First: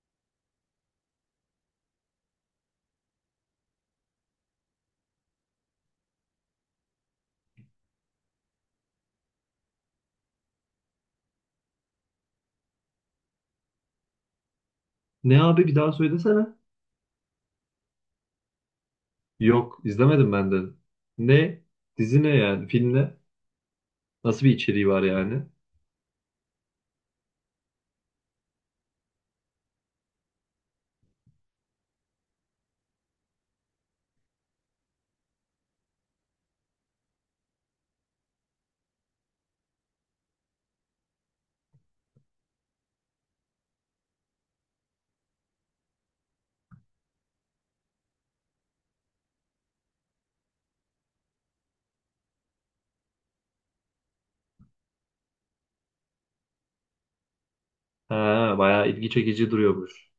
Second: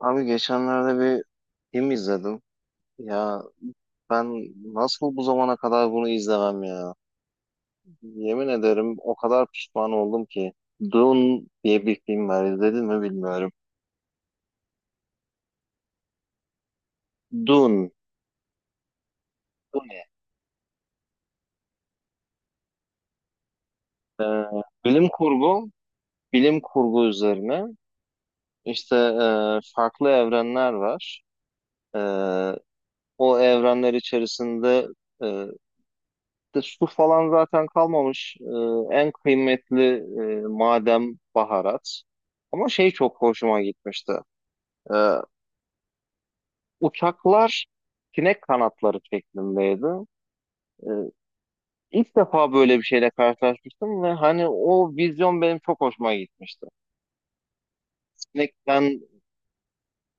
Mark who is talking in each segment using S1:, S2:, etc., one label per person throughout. S1: Abi geçenlerde bir film izledim. Ya ben nasıl bu zamana kadar bunu izlemem ya? Yemin ederim o kadar pişman oldum ki. Dune diye bir film var. İzledin mi bilmiyorum.
S2: Ne abi bir daha söylesene.
S1: Dune. Bu
S2: Yok
S1: ne?
S2: izlemedim ben de. Ne? Dizi ne yani? Film ne?
S1: Ee,
S2: Nasıl bir içeriği var
S1: Bilim
S2: yani?
S1: kurgu. Bilim kurgu üzerine. İşte farklı evrenler var. Ee, O evrenler içerisinde e, de, su falan zaten kalmamış. En kıymetli madem baharat. Ama şey çok hoşuma gitmişti. Ee, Uçaklar sinek kanatları şeklindeydi. Ee, ilk defa böyle bir şeyle karşılaşmıştım ve hani o vizyon benim çok hoşuma gitmişti.
S2: Ha,
S1: Sinekten,
S2: bayağı ilgi çekici duruyormuş.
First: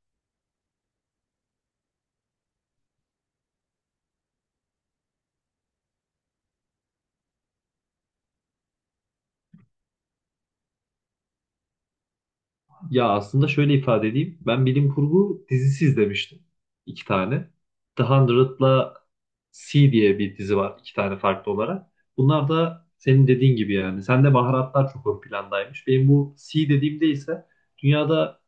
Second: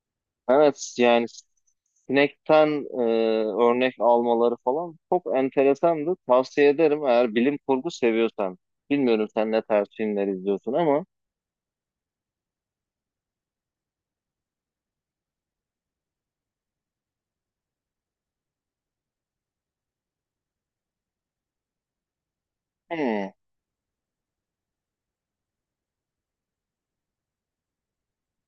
S1: evet yani sinekten e, örnek almaları falan çok enteresandı. Tavsiye ederim eğer bilim kurgu seviyorsan. Bilmiyorum sen ne tarz filmler izliyorsun ama.
S2: Ya aslında şöyle ifade edeyim. Ben bilim kurgu dizisi izlemiştim. İki tane. The Hundred'la C diye bir dizi var. İki tane farklı olarak. Bunlar da senin
S1: Hmm.
S2: dediğin gibi yani. Sende baharatlar çok ön plandaymış. Benim bu C dediğimde ise dünyada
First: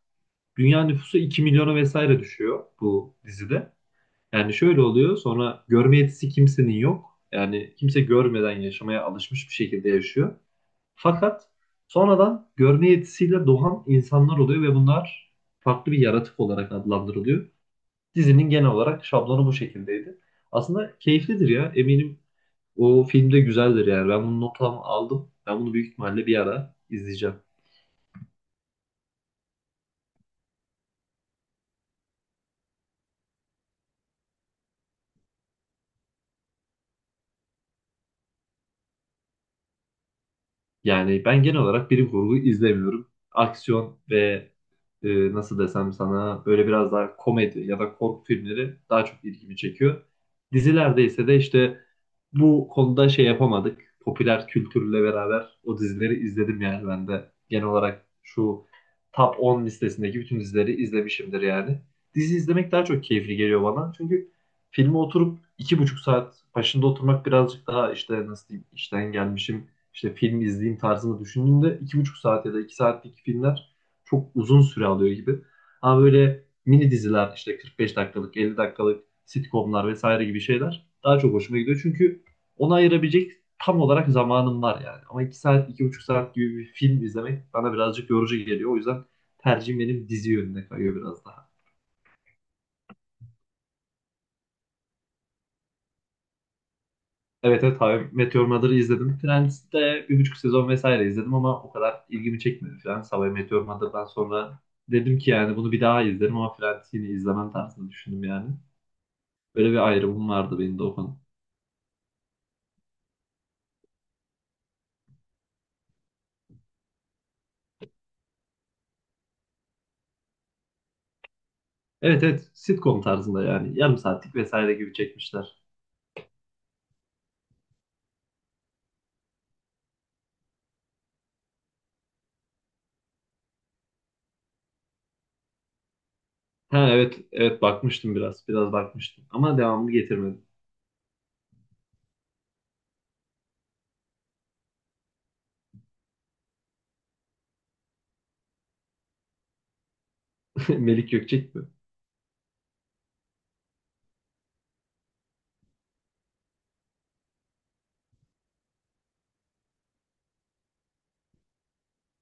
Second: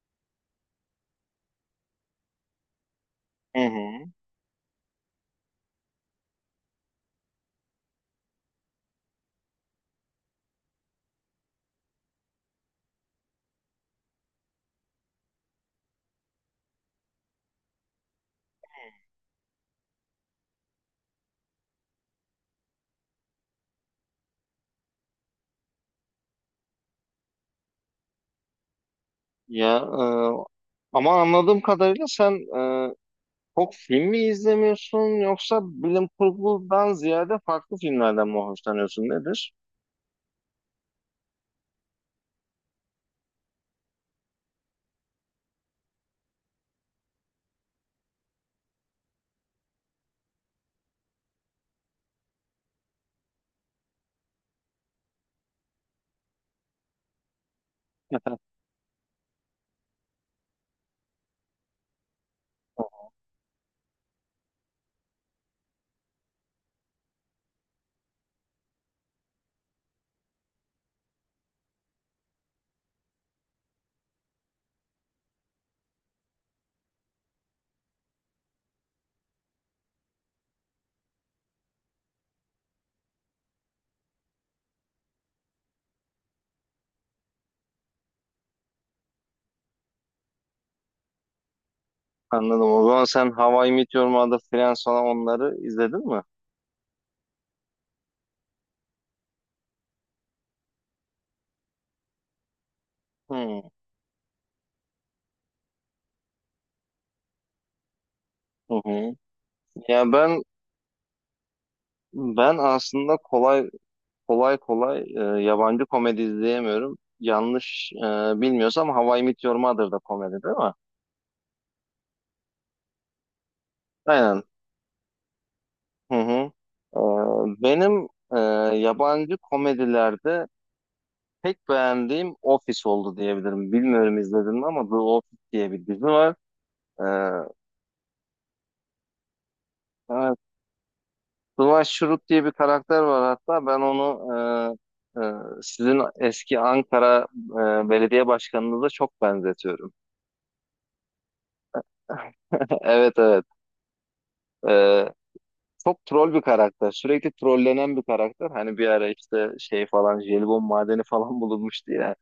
S2: dünya nüfusu 2 milyona vesaire düşüyor bu
S1: Hı
S2: dizide.
S1: hı.
S2: Yani şöyle oluyor sonra görme yetisi kimsenin yok. Yani kimse görmeden yaşamaya alışmış bir şekilde yaşıyor. Fakat sonradan görme yetisiyle doğan insanlar oluyor ve bunlar farklı bir yaratık olarak adlandırılıyor. Dizinin genel olarak şablonu bu şekildeydi. Aslında keyiflidir ya eminim o filmde güzeldir yani ben bunu notamı aldım. Ben bunu büyük ihtimalle bir ara izleyeceğim.
S1: Ya ama anladığım kadarıyla sen çok film mi izlemiyorsun yoksa bilim kurgudan ziyade farklı filmlerden mi hoşlanıyorsun nedir?
S2: Yani ben genel olarak bilim kurgu izlemiyorum. Aksiyon ve nasıl desem sana böyle biraz daha komedi ya da korku filmleri daha çok ilgimi çekiyor. Dizilerde ise de işte bu konuda şey yapamadık. Popüler kültürle beraber o dizileri izledim yani ben de. Genel olarak şu top 10 listesindeki bütün dizileri izlemişimdir yani. Dizi izlemek daha çok keyifli geliyor bana. Çünkü filme oturup iki buçuk saat başında oturmak birazcık daha işte nasıl diyeyim işten gelmişim işte film izleyeyim tarzında düşündüğümde iki buçuk saat ya da iki saatlik filmler çok uzun süre alıyor gibi. Ama böyle mini diziler işte 45 dakikalık, 50 dakikalık sitcomlar vesaire gibi şeyler daha çok hoşuma gidiyor. Çünkü ona ayırabilecek tam olarak zamanım var yani. Ama iki saat, iki buçuk saat gibi bir film izlemek bana birazcık yorucu geliyor. O yüzden tercihim benim dizi yönüne kayıyor biraz daha.
S1: Anladım. O zaman sen How I Met Your Mother, Friends falan onları izledin mi?
S2: Evet evet, How I Met Your Mother'ı izledim. Friends'te bir buçuk sezon vesaire izledim ama o kadar ilgimi çekmedi Friends. How I
S1: Hı
S2: Met Your
S1: hı.
S2: Mother'dan sonra dedim ki yani bunu bir daha izlerim ama Friends'i yine izlemem tarzında düşündüm yani.
S1: Hı.
S2: Böyle bir
S1: Ya
S2: ayrımım
S1: ben
S2: vardı benim de o konu.
S1: ben aslında kolay kolay yabancı komedi izleyemiyorum. Yanlış bilmiyorsam How I Met Your Mother da komedi değil mi?
S2: Evet evet, sitcom tarzında yani yarım saatlik
S1: Aynen.
S2: vesaire gibi çekmişler.
S1: Hı hı. Benim yabancı komedilerde pek beğendiğim Office oldu diyebilirim. Bilmiyorum izledin mi ama The Office diye bir dizi var.
S2: Ha evet
S1: Ee,
S2: evet, bakmıştım biraz bakmıştım ama devamını
S1: evet,
S2: getirmedim.
S1: Dwight Schrute diye bir karakter var hatta. Ben onu e, e, sizin eski Ankara belediye başkanınıza çok benzetiyorum.
S2: Melik Gökçek mi?
S1: Evet evet. Ee, Çok troll bir karakter. Sürekli trollenen bir karakter. Hani bir ara işte şey falan jelibon madeni falan bulunmuştu ya.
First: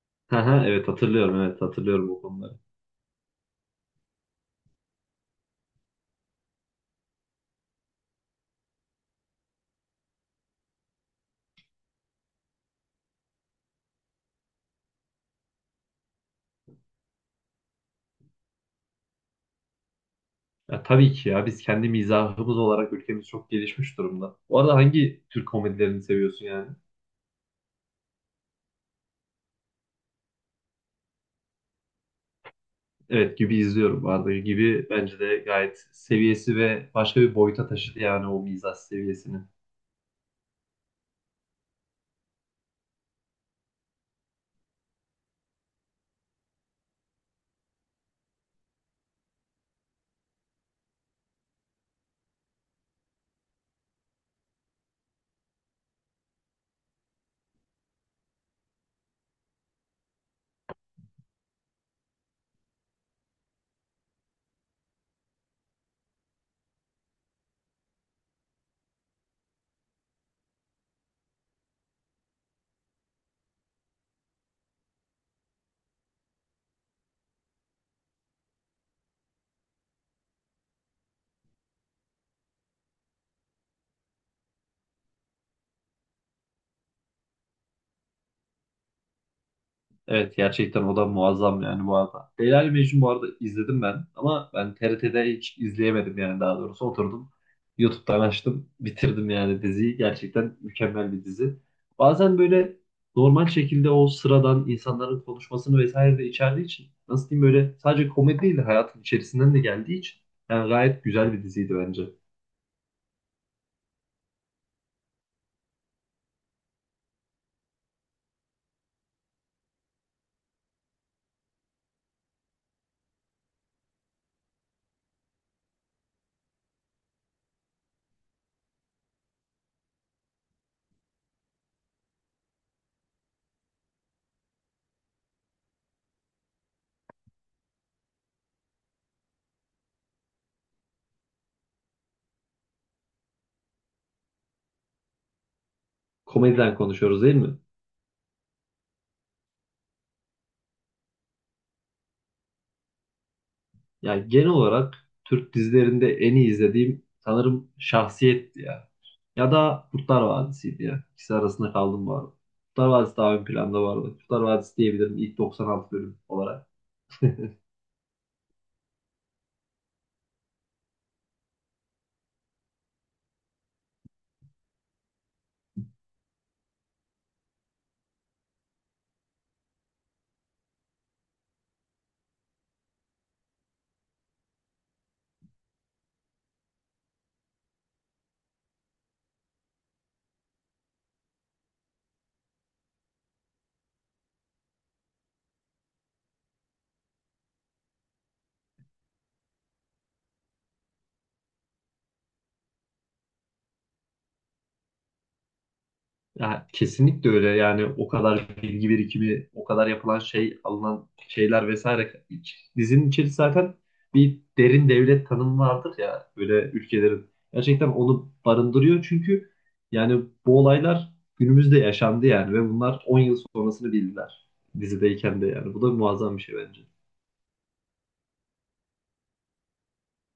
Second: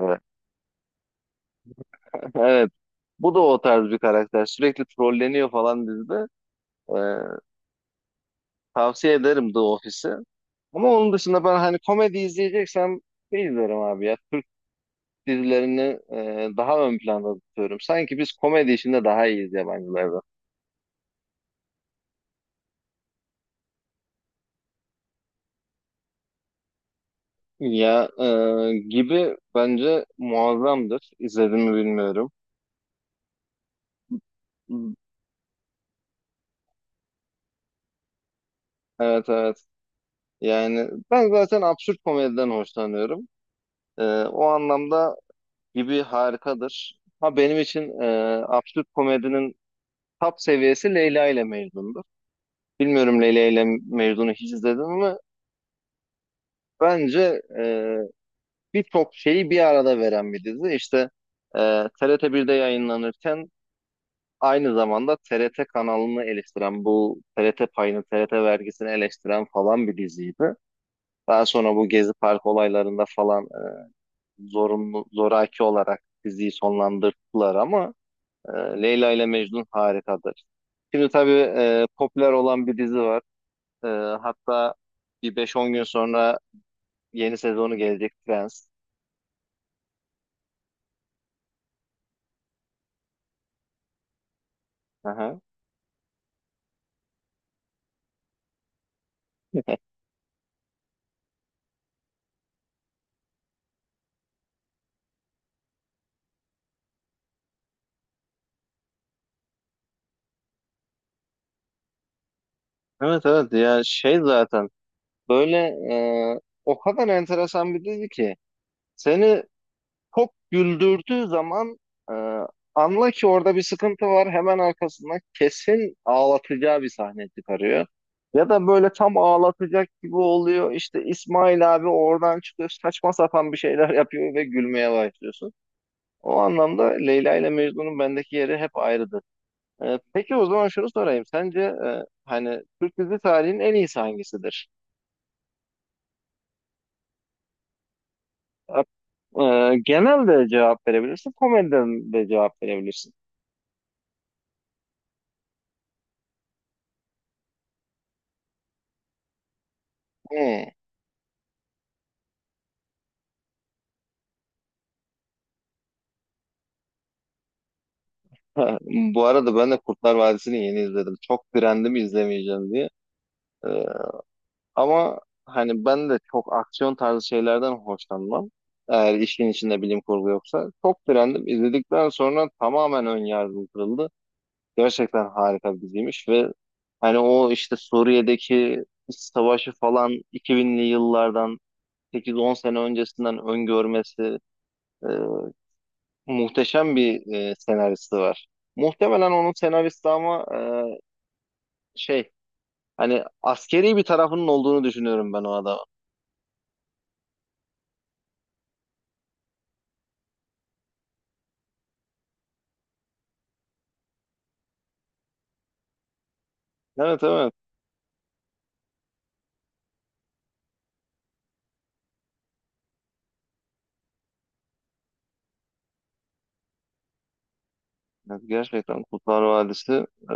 S1: Ee,
S2: Ha ha, evet hatırlıyorum, evet hatırlıyorum o konuları.
S1: Evet. Bu da o tarz bir karakter. Sürekli trolleniyor falan dizide. Ee, Tavsiye ederim The Office'i. Ama onun dışında ben hani komedi izleyeceksem ne izlerim abi ya? Dizilerini daha ön planda tutuyorum. Sanki biz komedi işinde daha iyiyiz yabancılardan.
S2: Ya tabii ki ya, biz kendi mizahımız olarak ülkemiz çok gelişmiş durumda. Bu arada hangi Türk komedilerini seviyorsun yani?
S1: Ya gibi bence muazzamdır. İzlediğimi bilmiyorum.
S2: Evet, gibi izliyorum. Bu arada gibi bence de gayet seviyesi ve başka bir boyuta taşıdı yani o mizah
S1: Evet
S2: seviyesini.
S1: evet. Yani ben zaten absürt komediden hoşlanıyorum. O anlamda gibi harikadır. Ha benim için absürt komedinin top seviyesi Leyla ile Mecnun'dur. Bilmiyorum Leyla ile Mecnun'u hiç izledim ama bence birçok şeyi bir arada veren bir dizi. İşte e, TRT1'de yayınlanırken aynı zamanda TRT kanalını eleştiren, bu TRT payını, TRT vergisini eleştiren falan bir diziydi. Daha sonra bu Gezi Park olaylarında falan zorunlu, zoraki olarak diziyi sonlandırdılar ama Leyla ile Mecnun harikadır. Şimdi tabii popüler olan bir dizi var. E, Hatta bir 5-10 gün sonra yeni sezonu gelecek Friends.
S2: Evet gerçekten o da muazzam yani bu arada. Leyla ile Mecnun bu arada izledim ben ama ben TRT'de
S1: Aha.
S2: hiç izleyemedim yani daha doğrusu oturdum. YouTube'dan açtım bitirdim yani diziyi. Gerçekten mükemmel bir dizi. Bazen böyle normal şekilde o sıradan insanların konuşmasını vesaire de içerdiği için nasıl diyeyim böyle sadece komedi değil de hayatın içerisinden de geldiği için yani gayet güzel bir diziydi bence.
S1: Evet evet ya şey zaten böyle e, o kadar enteresan bir dizi ki seni çok güldürdüğü zaman e, anla ki orada bir sıkıntı var. Hemen arkasından kesin ağlatacağı bir sahne çıkarıyor. Ya da böyle tam ağlatacak gibi oluyor. İşte İsmail abi oradan çıkıyor. Saçma sapan bir şeyler yapıyor ve gülmeye başlıyorsun. O anlamda Leyla ile Mecnun'un bendeki yeri hep ayrıdır. Peki o zaman şunu sorayım. Sence hani Türk dizi tarihinin en iyisi hangisidir?
S2: Komediden konuşuyoruz değil mi?
S1: E, Genel de cevap verebilirsin. Komediden de cevap verebilirsin.
S2: Yani genel olarak Türk dizilerinde en iyi izlediğim sanırım Şahsiyet'ti ya. Ya da Kurtlar
S1: Hmm.
S2: Vadisi'ydi ya. İkisi arasında kaldım bu arada. Kurtlar Vadisi daha ön planda vardı. Kurtlar Vadisi diyebilirim ilk 96 bölüm olarak.
S1: Ha, bu arada ben de Kurtlar Vadisi'ni yeni izledim. Çok direndim izlemeyeceğim diye. Ee, Ama hani ben de çok aksiyon tarzı şeylerden hoşlanmam. Eğer işin içinde bilim kurgu yoksa. Çok direndim. İzledikten sonra tamamen ön yargım kırıldı. Gerçekten harika bir diziymiş ve hani o işte Suriye'deki iç savaşı falan 2000'li yıllardan 8-10 sene öncesinden öngörmesi, e, muhteşem bir senaristi var. Muhtemelen onun senaristi ama şey hani askeri bir tarafının olduğunu düşünüyorum ben o adamın.
S2: Ya, kesinlikle öyle yani o kadar bilgi birikimi, o kadar yapılan şey, alınan şeyler vesaire. İç- Dizinin içeri zaten bir derin devlet tanımı vardır ya böyle
S1: Evet
S2: ülkelerin.
S1: evet.
S2: Gerçekten onu barındırıyor çünkü yani bu olaylar günümüzde yaşandı yani ve bunlar 10 yıl sonrasını bildiler dizideyken de yani. Bu da muazzam bir şey bence.
S1: Evet, gerçekten Kurtlar Vadisi e,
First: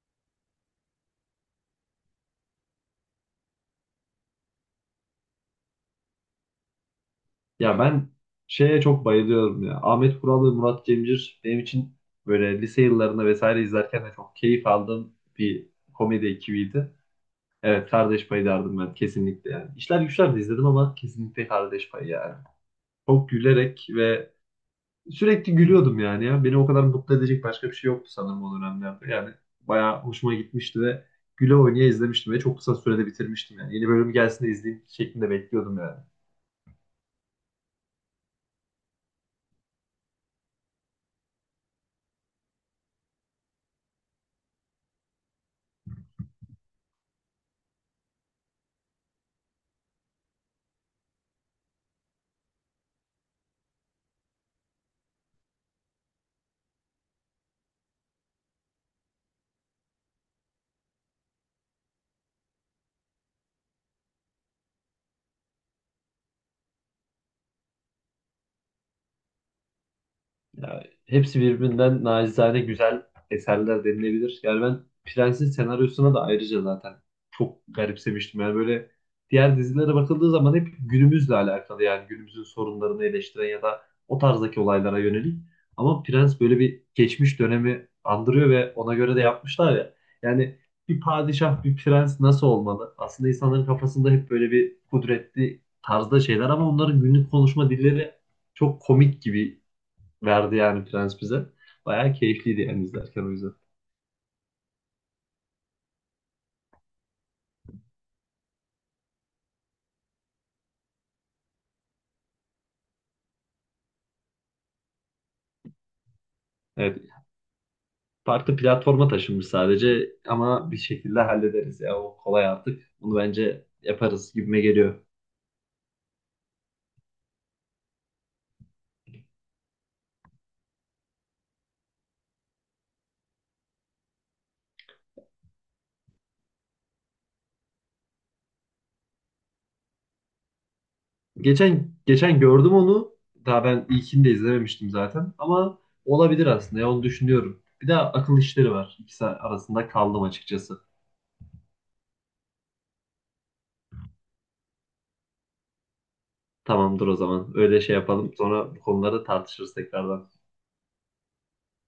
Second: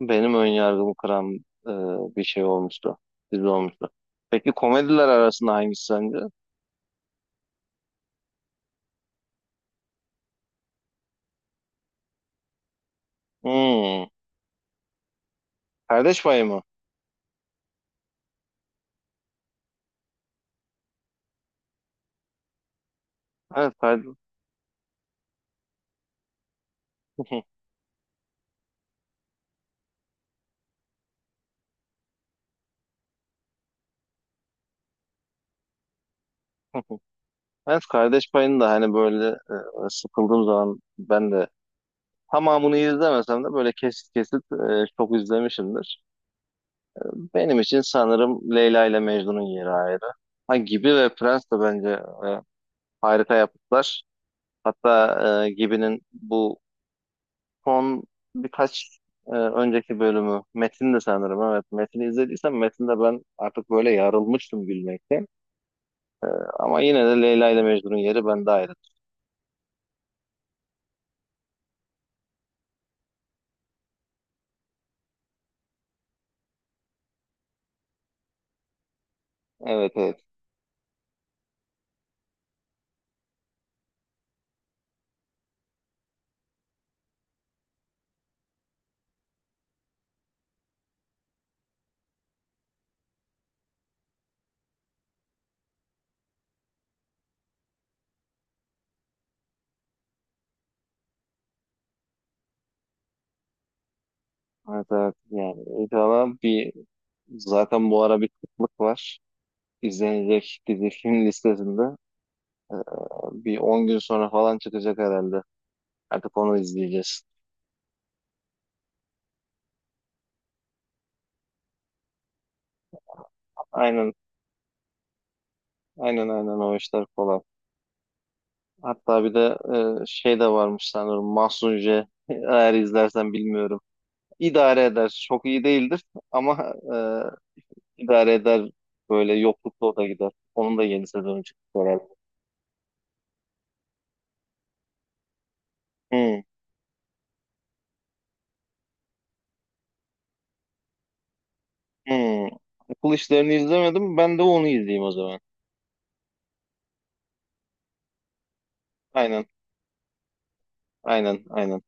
S1: benim ön yargımı kıran e, bir şey olmuştu. Dizi olmuştu. Peki komediler arasında hangisi sence?
S2: Ya ben şeye çok bayılıyorum ya. Ahmet Kural ve Murat Cemcir benim için böyle lise yıllarında vesaire izlerken
S1: Hmm.
S2: de çok keyif aldığım bir
S1: Kardeş
S2: komedi
S1: Payı mı?
S2: ekibiydi. Evet, Kardeş Payı derdim ben kesinlikle yani. İşler Güçler de izledim ama kesinlikle Kardeş Payı yani. Çok
S1: Evet,
S2: gülerek
S1: kardeş.
S2: ve sürekli gülüyordum yani ya. Beni o kadar mutlu edecek başka bir şey yoktu sanırım o dönemlerde. Yani bayağı hoşuma gitmişti ve güle oynaya izlemiştim ve çok kısa sürede bitirmiştim yani. Yeni bölüm gelsin de izleyeyim şeklinde bekliyordum yani.
S1: Evet, Kardeş Payı'nı da hani böyle sıkıldığım zaman ben de tamamını izlemesem de böyle kesit kesit çok izlemişimdir. Benim için sanırım Leyla ile Mecnun'un yeri ayrı. Ha, Gibi ve Prens de bence e, harika yapıtlar. Hatta Gibi'nin bu son birkaç önceki bölümü Metin de sanırım evet. Metin'i izlediysem Metin'de ben artık böyle yarılmıştım gülmekten. Ama yine de Leyla ile Mecnun'un yeri bende ayrı.
S2: Ya, hepsi birbirinden nacizane güzel eserler denilebilir. Yani ben Prens'in senaryosuna da ayrıca zaten çok garipsemiştim. Yani böyle diğer
S1: Evet
S2: dizilere
S1: evet.
S2: bakıldığı zaman hep günümüzle alakalı yani günümüzün sorunlarını eleştiren ya da o tarzdaki olaylara yönelik. Ama Prens böyle bir geçmiş dönemi andırıyor ve ona göre de yapmışlar ya. Yani bir padişah, bir prens nasıl olmalı? Aslında insanların kafasında hep böyle bir kudretli tarzda şeyler ama onların günlük konuşma dilleri çok komik gibi verdi yani Prens bize. Bayağı keyifliydi yani izlerken o yüzden.
S1: Evet evet. Yani inşallah bir, zaten bu ara bir kıtlık var. İzlenecek dizi film listesinde. E, Bir 10 gün sonra falan çıkacak herhalde. Artık onu
S2: Evet.
S1: izleyeceğiz.
S2: Farklı platforma taşınmış sadece ama bir şekilde hallederiz ya. O kolay artık. Bunu bence
S1: Aynen,
S2: yaparız gibime geliyor.
S1: aynen, aynen o işler falan. Hatta bir de şey de varmış sanırım Mahsun J. Eğer izlersen bilmiyorum. İdare eder. Çok iyi değildir ama idare eder. Böyle yoklukta o da gider. Onun da yeni sezonu çıktı
S2: Geçen
S1: herhalde.
S2: geçen gördüm onu. Daha ben ilkini de izlememiştim zaten. Ama
S1: Hmm,
S2: olabilir aslında. Ya, onu düşünüyorum. Bir de akıl işleri var. İkisi arasında kaldım açıkçası.
S1: hmm. Okul işlerini izlemedim. Ben de onu izleyeyim o zaman.
S2: Tamamdır o zaman. Öyle şey yapalım. Sonra bu konuları
S1: Aynen,
S2: tartışırız tekrardan.
S1: aynen, aynen.